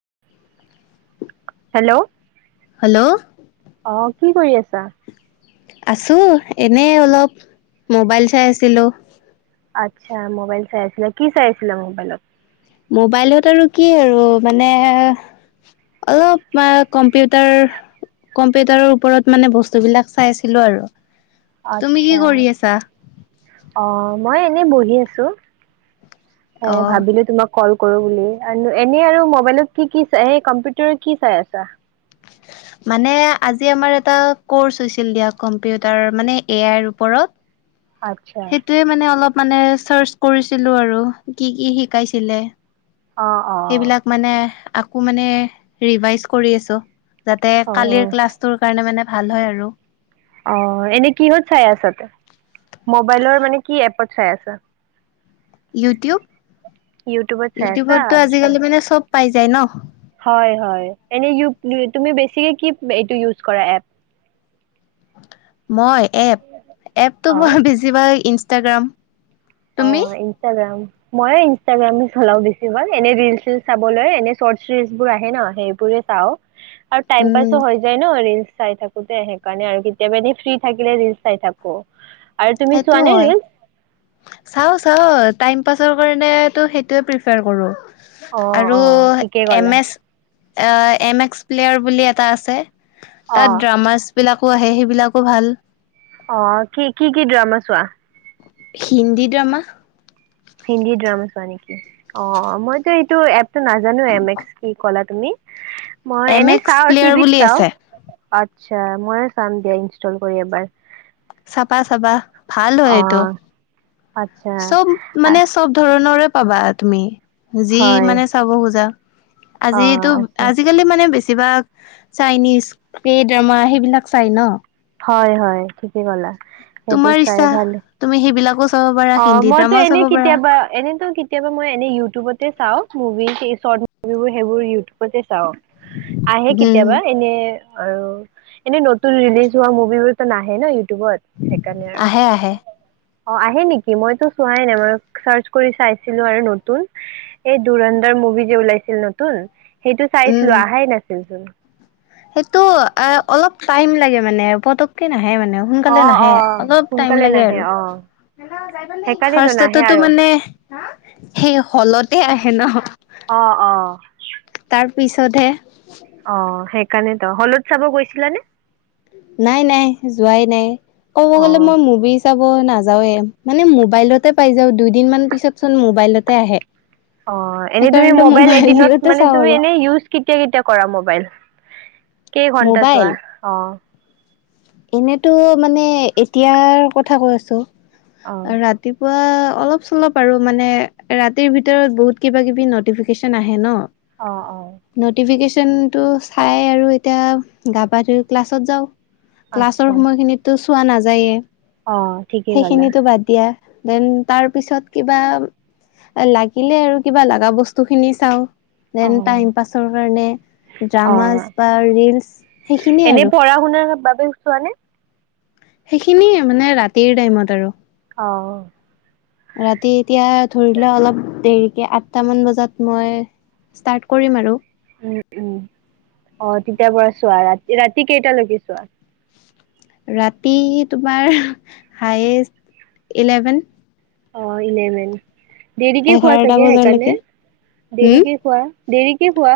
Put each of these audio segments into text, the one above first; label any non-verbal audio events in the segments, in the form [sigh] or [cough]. [unintelligible] Hello? Hello অহ কি কৰি আছা? আছো। এনে অলপ মোবাইল চাই আছিলো। আচ্ছা। মোবাইল চাই আছিলা, কি চাইছিলো মোবাইলত? মোবাইলত আৰু কি আৰু মানে অলপ কম্পিউটাৰ-কম্পিউটাৰৰ ওপৰত মানে বস্তু বিিলাক চাইছিলো আৰু। তুমি কি অট্চা, কৰি আছা অহ। মই এনেই বহি আছো। হে অ ভাবিলো তোমাক কল কৰো বুলি এনে আৰু মবাইলত কি-কি চ এই কম্পিউটাৰত কি চাই আছা? মানে আজি আমাৰ এটা কৰ্চ হৈছিল দিয়া কম্পিউটাৰ মানে এ আইৰ ওপৰত। আচ্ছা সেইটোয়ে মানে অলপ মানে চাৰ্চ কৰিছিলো আৰু, কি-কি শিকাইছিলে? অ অ সেইবিলাক মানে আকৌ মানে ৰিভাইজ কৰি আছো। যাতে অ কালিৰ ক্লাছটোৰ কাৰণে মানে ভাল হয় আৰু। অহ, এনেই কিহত চাই আছা, মোবাইলৰ মানে কি এপত চাই আছা? ইউটউব। ইউটিউবত চাই আছা ইউটিউবতটো আজিকালি মানে চব পাই যায় ন? হয়-হয়। এনে ইয়োব তুমি বেছিকে কি এটো ইউজ কৰা এপ? মই? এপ? এপটো মই বেছিভাগ ইন ইনষ্টাগ্ৰাম। তুমি অহ, ইনষ্টাগ্ৰাম। ময়ে ইনষ্টাগ্ৰামে চলাও বেছি ভাগ। এনে ৰিল-চিল চাবলৈ এনে চৰ্ ৰিলছ আহে ন? সেইবোৰে চাওঁ। আৰু টাইম উম পাচু হৈ যায় ন? ৰিলচ চাই থাকো দে সেইকাৰণে আৰু কেতিয়াবা দি ফ্ৰী থাকিলে ৰিল চাই থাকো আৰু তুমি সেইটো চোৱা নে হয় ৰীলচ? চাও চাও টাইম পাছৰ কাৰণে তো সেইটোৱে প্ৰিফাৰ কৰো। অ অ আৰু ঠিকে ক'লা এম এছ অ এম এক্স প্লেয়াৰ বুলি এটা আছে, অ তাত ড্ৰামাছ বিলাক আহে সেইবিলাকো ভাল অ কি কি কি ড্ৰামা চোৱা? হিন্দী ড্ৰামা হিন্দী ড্ৰামা চোৱা নেকি অ মইতো এইটো নাজানো এম এক্স কি কলা, তুমি? মই এম এনেই এক্স চাওঁ প্লেয়াৰ বুলি টিভিত চাওঁ আছে আচ্ছা মইও চাম দিয়া ইনষ্টল কৰি এবাৰ চাবা চাবা ভাল হয় এইটো অ আচ্ছা চব মানে আহ চব ধৰণৰে পাবা তুমি যি হয় মানে চাব খোজা অ আজিতো আচ্ছা আজিকালি মানে বেছি কিবা চাইনিজ কে ড্ৰামা সেইবিলাক চাই ন, হয় হয় ঠিকে কলা সেইবোৰ তোমাৰ চাই ইচ্ছা ভালে তুমি সেইবিলাকো চাব পাৰা অ হিন্দী মইতো ড্ৰামাও এনে চাব পাৰা কেতিয়াবা এনেতো কেতিয়াবা মই এনে ইউটিউবতে চাও মুভিজ সিই চত মুভিবোৰ সেইবোৰে ইউটিউবত যে চাও আহে উম কেতিয়াবা এনে আৰু এনেই নতুন ৰিলিজ হোৱা মুভিবোৰতো নাহে ন ইউটিউবত সেইকাৰণে আৰু আহে আহে অ আহে নেকি? মইতো চোৱাই নাই মই চাৰ্চ কৰি চাইছিলো আৰু নতুন এই দুৰন্দাৰ মুভি যে ওলাইছিল নতুন সেইটো উম চাইছিলোঁ অহাই নাছিলচোন, সেইটো এ অলপ টাইম লাগে মানে পতককে আহে মানে সোনকালে অ অ নাহে অলপ টাইম সোনকালে লাগে নাহে আৰু অ সেইকাৰণেতো নাহে ফাৰ্ষ্টটো আৰু মানে সেই হলতে আহে। সেনহ অহ অহ তাৰপিছতহে অ সেই। কালি তো হলত চাব গৈছিলা নে। নাই নাই যোৱাই নাই ক'ব গলে অ', মই মুভি চাব না। মানে মোবাইলতে পাই যাও দুইদিন ম পিছত চোন মোবাইলতে আহে? অঁ এনে তুমি সেইকাৰণেতো মবাইলত এদিনত মোবাইলতে মানে চাওঁ তুমি আৰু এনেজ। কেতিয়া কেতিয়া কৰা মোবাইল। কেই ঘন্টা মোবাইল চোৱা অঁ। এনেতো মানে এতিয়াৰ কথা কৈ আছো? অ'। ৰাতি পোৱা অলপ চলপ আৰু মানে ৰাতিৰ ভিতৰত বহুত কিবা কিবি নটিফিকেশচন আহে ন। অঁ অঁ টো চাই আৰু এতিয়া গা পা ধোই ক্লাছত যাওঁ। ক্লাছৰ আচ্ছা সময়খিনিতটো? পোৱা নাযায়ে। অ', ঠিকেই ক'লা সেইখিনিতো বাদ দিয়া। দেন তাৰ পিছত কিবা লাগিলে আৰু কিবা লগা বস্তু খিনি চাওঁ। দেন টাইম অ'। পাছৰ কাৰণে অ', ড্ৰামাজ ৰীলচ সেইখিনিয়ে আৰু। চোৱা নে। সেইখিনি মানে ৰাতিৰ টাইমত আৰু। অঁ ৰাতি এতিয়া ধৰিলে অলপ দেৰিকে আঠটামান বজাত মই ষ্টাৰ্ট কৰিম আৰু। উম উম অঁ তেতিয়াৰ পৰা চোৱা ৰাতি ৰাতি কেইটালৈকে চোৱা। ৰাতি তোমাৰ হায়েষ্ট ইলেভেন। অঁ ইলেভে দেৰিকে হোৱা এঘাৰটা চাগে সেইকাৰণে বজালৈকে হম দেৰিকে হোৱা দেৰিকে হোৱা।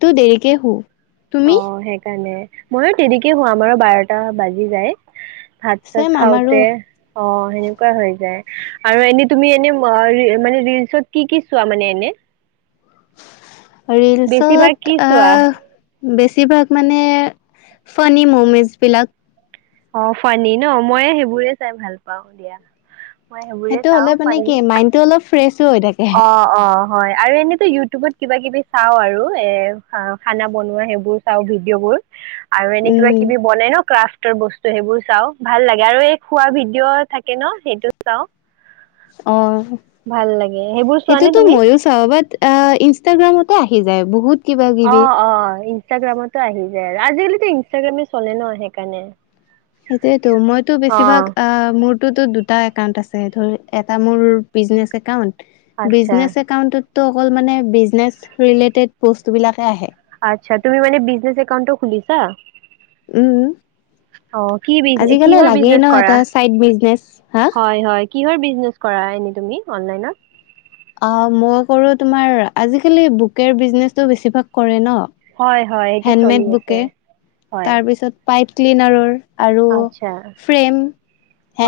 তটো দেৰিকৈ হোও। অ অঁ সেইকাৰণে? ময়ো তেনেকে হোৱাম আৰু বাৰটা বাজি যায়? ভাত চ ছেম আমাৰো খাওঁতে? অঁ সেনেকুৱা হৈ যায় আৰু এনে তুমি এনে মানে ৰিলচত কি কি চোৱা মানে এনে। বেছিভাগ কি ৰিলচত চোৱা আহ। বেছিভাগ মানে ফানি মুমেন্টচ বিলাক। অঁ ফানী ন মই সেইবোৰে চাই ভাল পাও দিয়া। মই সেইবোৰে সেইটো হ'লে চাওঁ মানে ফানী কি মাইডটো অলপ ফ্ৰেচো হৈ থাকে। অ অ হয় আৰু এনেতো ইউটিউবত কিবা কিবি চাও আৰু এ খানা বনোৱা সেইবোৰ চাওঁ ভিডিঅ' বোৰ। আৰু এনে কিবা কিবি উম ব ন ক্ৰা। বস্তু সেইবোৰ চাওঁ, ভাল লাগে আৰু এই খোৱা ভিডিঅ' থাকে ন সেইটো চাওঁ। অ ভাল লাগে সেইবোৰ চোৱা নে সেইটোতো তুমি? মইও চাওঁ, বাট আহ ইনষ্টাগ্ৰামত আহি যায় বহুত কিবা অ কিবি। অ ইনষ্টাগ্ৰামতো আহি যায়। আৰু আজিকালি ইনষ্টাগ্ৰামে চলে ন সেইকাৰণে। সেইটোয়েতো মইতো অ বেছিভাগ আহ মোৰততো দু দুটা একাউট আছে। ধৰ এটা মোৰ বিজনেচ একাউণ্ট আচ্ছা বিজনে একাউটত তো অকল মানে বিজনেচ ৰিলেটেড বস্তুবিলাকহে আহে। আচ্ছা তুমি মানে বিজনেছ একাউণ্টো খুলিছা? উম। অ কি বিজ আজিকালি কিহৰ লাগেই বিজনেছ ন কৰা? এটা চাই বিজনেচ। হা? হয় হয় কিহৰ বিজনেছ কৰা এনে তুমি অনলাইনত? অ মই কৰো তোমাৰ আজিকালি বুকে বিজনেচটো বেছিভাগ কৰে ন? হয় হয় এইটো চলি হেণ্ডমেড আছে। বুকে হয় তাৰপিছত পাইপ ক্লিনাৰৰ আৰু আচ্ছা ফ্ৰেম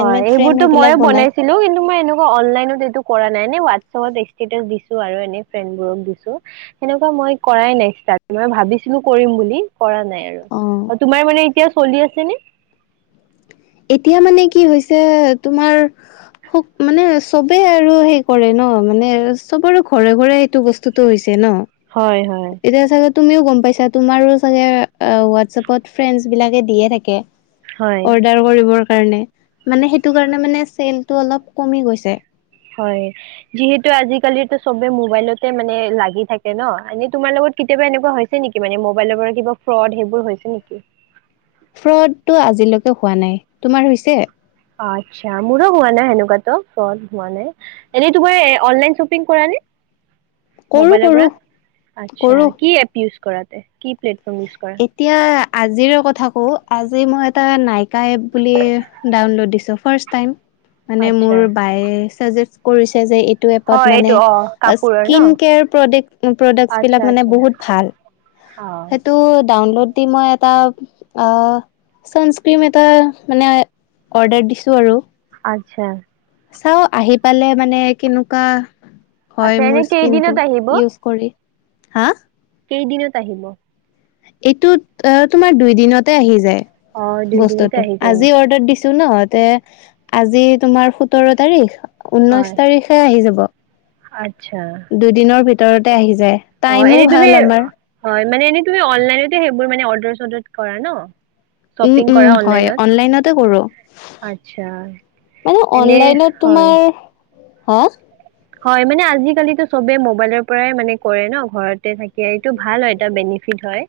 হয় ফ্ৰেম এইবোৰতো সেইবিলাক মইে বনাই বনাইছিলো। কিন্তু মই এনেকুৱা অনলাইনত এইটো কৰা নাই ন চবত ইচ্টেটাছ দিছো আৰু এনে ফ্ৰেডবোৰক দিছো। সেনেকুৱা মই কৰাই নাই মই ভাবিছিলো কৰিম বুলি। কৰা নাই আৰু। অ তোমাৰ মানে, এতিয়া চলি আছেনে? এতিয়া মানে কি হৈছে, তোমাৰ মানে চবেই আৰু সেই কৰে ন, মানে চব আৰু ঘৰে ঘৰে সেইটো বস্তুতটো হৈছে ন। হয় হয় এতিয়া চাগে তুমিও গম পাইছা তুমাৰো চাগে হোৱাটছএপত ফ্ৰেণ্ড বিলাকে দিয়ে থাকে। হয় অৰ্ডাৰ কৰিবৰ কাৰনে, মানে সেইটো কাৰণে মানে চেলটো অলপ কমি গৈছে। হয় যিহেতু আজিকালিটো চবে মোবাইলতে মানে লাগি থাকে ন। এনে তোমাৰ লগত কেতিয়াবা এনেকুৱা হৈছে নেকি মানে মোবাইলৰ পৰা কিবা ফ্ৰড সেইবোৰ হৈছে নেকি? ফ্ৰডটো আজিলৈকে হোৱা নাই। তোমাৰ হৈছে? আচ্ছা মোৰো হোৱা নাই সেনুকাটো। ফ্ৰড হোৱা নাই। এনেই তোমাৰ অনলাইন চপিং কাৰনে? কৰো মবাইলৰ কৰো পৰা। আচ্ছা কৰো কি এপ কৰাতে কি প্লেটফৰ্ম ইউজ কৰা এতিয়া আজিৰে কথা কওঁ। আজি মই এটা নাইকা এপ ডাউনলোদ দিছো, ফাৰ্চটাইম। মানে আচ্ছা মোৰ বায়েচ কৰি যে এইটো হয় এপত এইটো মানে অ কাপোৰৰ ন স্কৃণ কেয়াৰ প্ৰডাক্ট আচ্ছা বিলাক আচ্ছা বহুত ভাল। অ সেইটো ডাউনলোড দি মই এটা অ ছানস্ক্ৰীম এটা মানে অৰ্ডাৰ দিছোঁ আৰু আচ্ছা চাও আহি পালে মানে কেনুকা হয় আচ্ছা এনে মোৰ স্কিন টো কেইদিনত আহিব ইউজ কৰি হা কেইদিনত আহিব এইটোত এ তোমাৰ দুই দিনতে আহি যায় অ দুইদিনতে বস্তুটো আহি যায় আজি নেকি অৰ্ডাৰ দিছো ন তে আজি তোমাৰ সোতৰ তাৰিখ ঊনৈশ তাৰিখে আহি যাব আচ্ চ্ছা দুদিনৰ ভিতৰতে আহি যায় অ টাইমো এনে তুমি ভাল আমাৰ হয় মানে এনে তুমি অনলাইনতে সেইবোৰ মান অৰ্ড দুই চদিত কৰে ন উম শ্বপিং উম কৰা হয় অনলাইনত অনলাইনতে কৰো আচ্ছা মানে এনে অনলাইনত হয় তোমাৰ হা হয় মানে আজিকালিতো চবে মবাইলৰ পৰাই মানে কৰে ন ঘৰতে থাকে এইটো ভাল হয় এ বেনিফিট হয়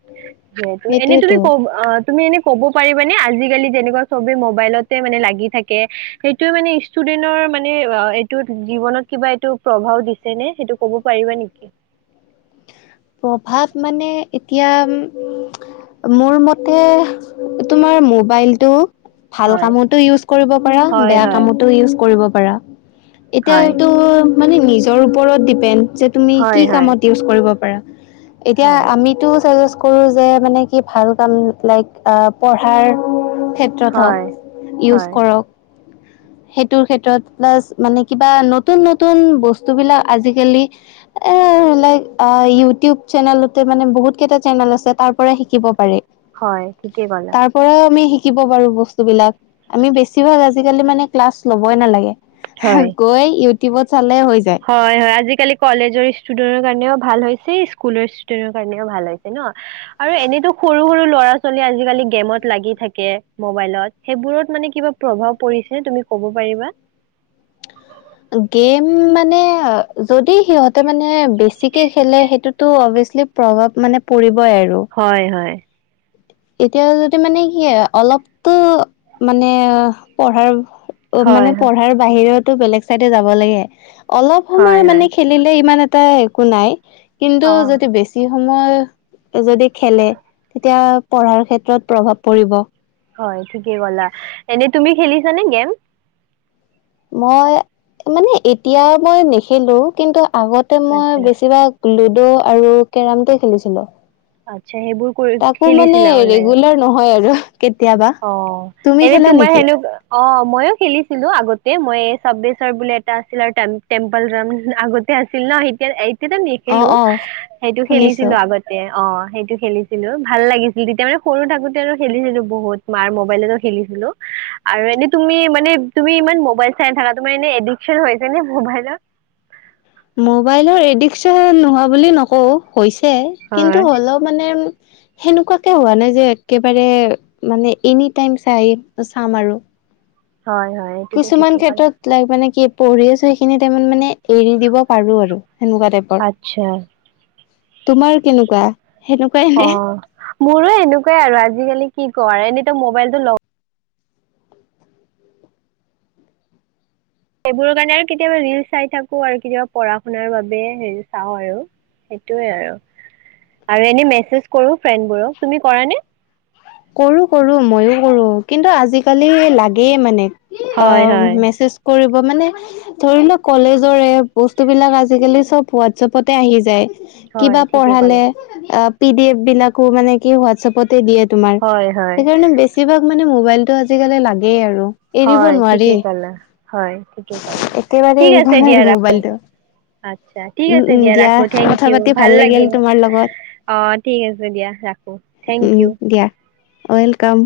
যিহেতু এনেই তুমি সেইটোয়েতো কব অ তুমি এনে ক'ব পাৰিবানে আজিকালি যেনেকুৱা চবে মবাইলতে মানে লাগি থাকে সেইটোয়ে মানে ষ্টুডেন্টৰ মানে এইটো জীৱনত কিবা এইটো প্ৰভাৱ দিছে নে সেইটো কব পাৰিবা নিকি প্ৰভাৱ মানে এতিয়া মোৰ মতে তোমাৰ মোবাইলটো ভাল হয় কামতো ইউজ কৰিব পাৰা হয় বেয়া হয় কামতো ইউজ কৰিব পাৰা হয় এতিয়াটো মানে নিজৰ ওপৰত ডিপেণ্ড যে তুমি হয় কি হয় কামত ইউজ কৰিব পাৰা এতিয়া হয় আমিতো চাই আ কৰোঁ যে মানে কি ভাল কাম লাইক পঢ়াৰ ক্ষেত্ৰত হওক হয় ইউজ হয় কৰক সেইটোৰ ক্ষেত্ৰত প্লাছ মানে কিবা নতুন নতুন বস্তু বিলাক আজিকালি এ লাইক আ ইউটো টোব চেনেলতে মানে বহুতকেইটা চেনেল আছে তাৰ পৰা শিকিব পাৰি হয় ঠিকেই ক'লা তাৰ পৰাও আমি শিক শিকিব পাৰো বস্তু বিলাক আমি বেছিভাগ আজিকালি মানে ক্লাছ ল'বই নালাগে হে হয় গৈ ইত টোবত হয় হয়। আজিকালি কলেজৰ ষ্টুডেন্টৰ কাৰণেও ভাল হৈছে স্কুলৰ ষ্টুডেন্টৰ কাৰণও ভাল হৈছে ন' আৰু এনেতো সৰু সৰু ল'ৰা ছোৱালী আজিকালি গেমত লাগি থাকে মবাইলত সেইবোৰত মানে কিবা প্ৰভাৱ পৰিছে তুমি ক'ব পাৰিবা? গেম মানে যদি সিহতে মানে বেছিকে খেলে সেইটোতো অভিয়াচলি প্ৰভাৱ মানে পৰি হয় হয়। এতিয়া যদি মানে কি আৰু অলপটো মানে পঢ়াৰ অঁ মানে হয় হয় পঢ়াৰ বাহিৰত টো বেলেগ চাইডে যাব লাগে। অলপ সময় হয় মানে হয় খেলিলে ইমান এ টা একো নাই। কিন্তু অ যদি বেছি সময় যদি খেলে তিয়া পঢ়াৰ ক্ষেত্ৰত প্ৰভাৱ পৰিব। হয় ঠিকে ক'লা এনে তুমি খেলিছানে গেম? মই মানে এতিয়া মই নেখেলো কিন্তু আগতে মই আচ্ছা বেছিভাগ লুডো আৰু কেৰামটোৱে খেলিছিলোঁ। আচ্ছা সেইবোৰ কৰি তাকো মানে ৰেগুলাৰ নহয় আৰু। কেতিয়াবা অঁ তুমি এনে খেলা তোমাৰ নেকি সেনে, অঁ মইও খেলিছিলো আগতে মই চাব্বেশ্বৰ বুলি এটা আছিল আৰু টেম - টেম্পল আগতে আছিল ন' এতিয়া এই এতিয়া অ নেখেলো অ সেইটো শুনিছো খেলিছিলোঁ আগতে। অঁ সেইটো খেলিছিলো ভাল লাগিছিল তেতিয়া মানে সৰু থাকোতে আৰু খেলিছিলো বহুত। মাৰ মবাইলতো খেলিছিলো আৰু এনে তুমি মানে তুমি ইমান মবাইল চাই থাকা তোমাৰ এনে এডিকচন হৈছে ন মবাইলত? মোবাইলৰ এডিকচন নোহোৱা বুলি নকওঁ। হৈছে কিন্তু হয় হ'লেও মানে সেনেকুৱাকে হোৱা নাই যে একেবাৰে মানে এনি টাইম চাই - চাম আৰু। হয় হয় এইটোতো কিছুমান ঠিকেই ক'লে ক্ষেত্ৰত লাইক মানে কি পঢ়ি আছো সেইখিনি টাইমত মানে এৰি দিব পাৰোঁ আৰু। সেনেকুৱা টাইপৰ আচ্ছা। তোমাৰ কেনেকুৱা? সেনেকুৱাই নে? অঁ মোৰো এনেকুৱাই আৰু আজিকালি কি কওঁ আৰু এনে [unintelligible] মোবাইলটো লও সেইবোৰৰ কাৰণে আৰু কেতিয়াবা ৰীলচ চাই থাকোঁ আৰু কেতিয়াবা পঢ়া শুনাৰ বাবে হেৰি চাওঁ আৰু সেইটোৱে আৰু। আৰু এনে মেছেজ কৰোঁ ফ্ৰেণ্ডবোৰক তুমি কৰা নে? কৰো কৰো মইও কৰো, কিন্তু আজিকালি লাগেয়ে মানে। হয় অঁ হয়। মেছেজ কৰিব ব মানে ধৰি ল কলেজৰে বস্তু বিলাক আজিকালি চব হোৱাটছএপতে আহি যায়। হয় কিবা ঠিকে ক'লে। পঢ়ালে, অ পি ডি এফ বিলাকো মানে কি হোৱাটছএপতে দিয়ে তোমাৰ। হয় হয় সেইকাৰণে বেছিভাগ মানে মোবাইলতটো আজিকালি লাগেই আৰু এৰিব হয় নোৱাৰি। ঠিকে কলে হয় ঠিকে কলে একেবাৰে থিক এৰিব আছে নোৱাৰি দিয়া ৰাখো মোবাইলটো। আচ্ছা থিক উম আছে উম দিয়া ৰাখো কথা থেংকিউ পাতি ভাল লাগিল তোমাৰ লগত অ থিক আছে দিয়া ৰাখো থেংকিউ ওৱেলকাম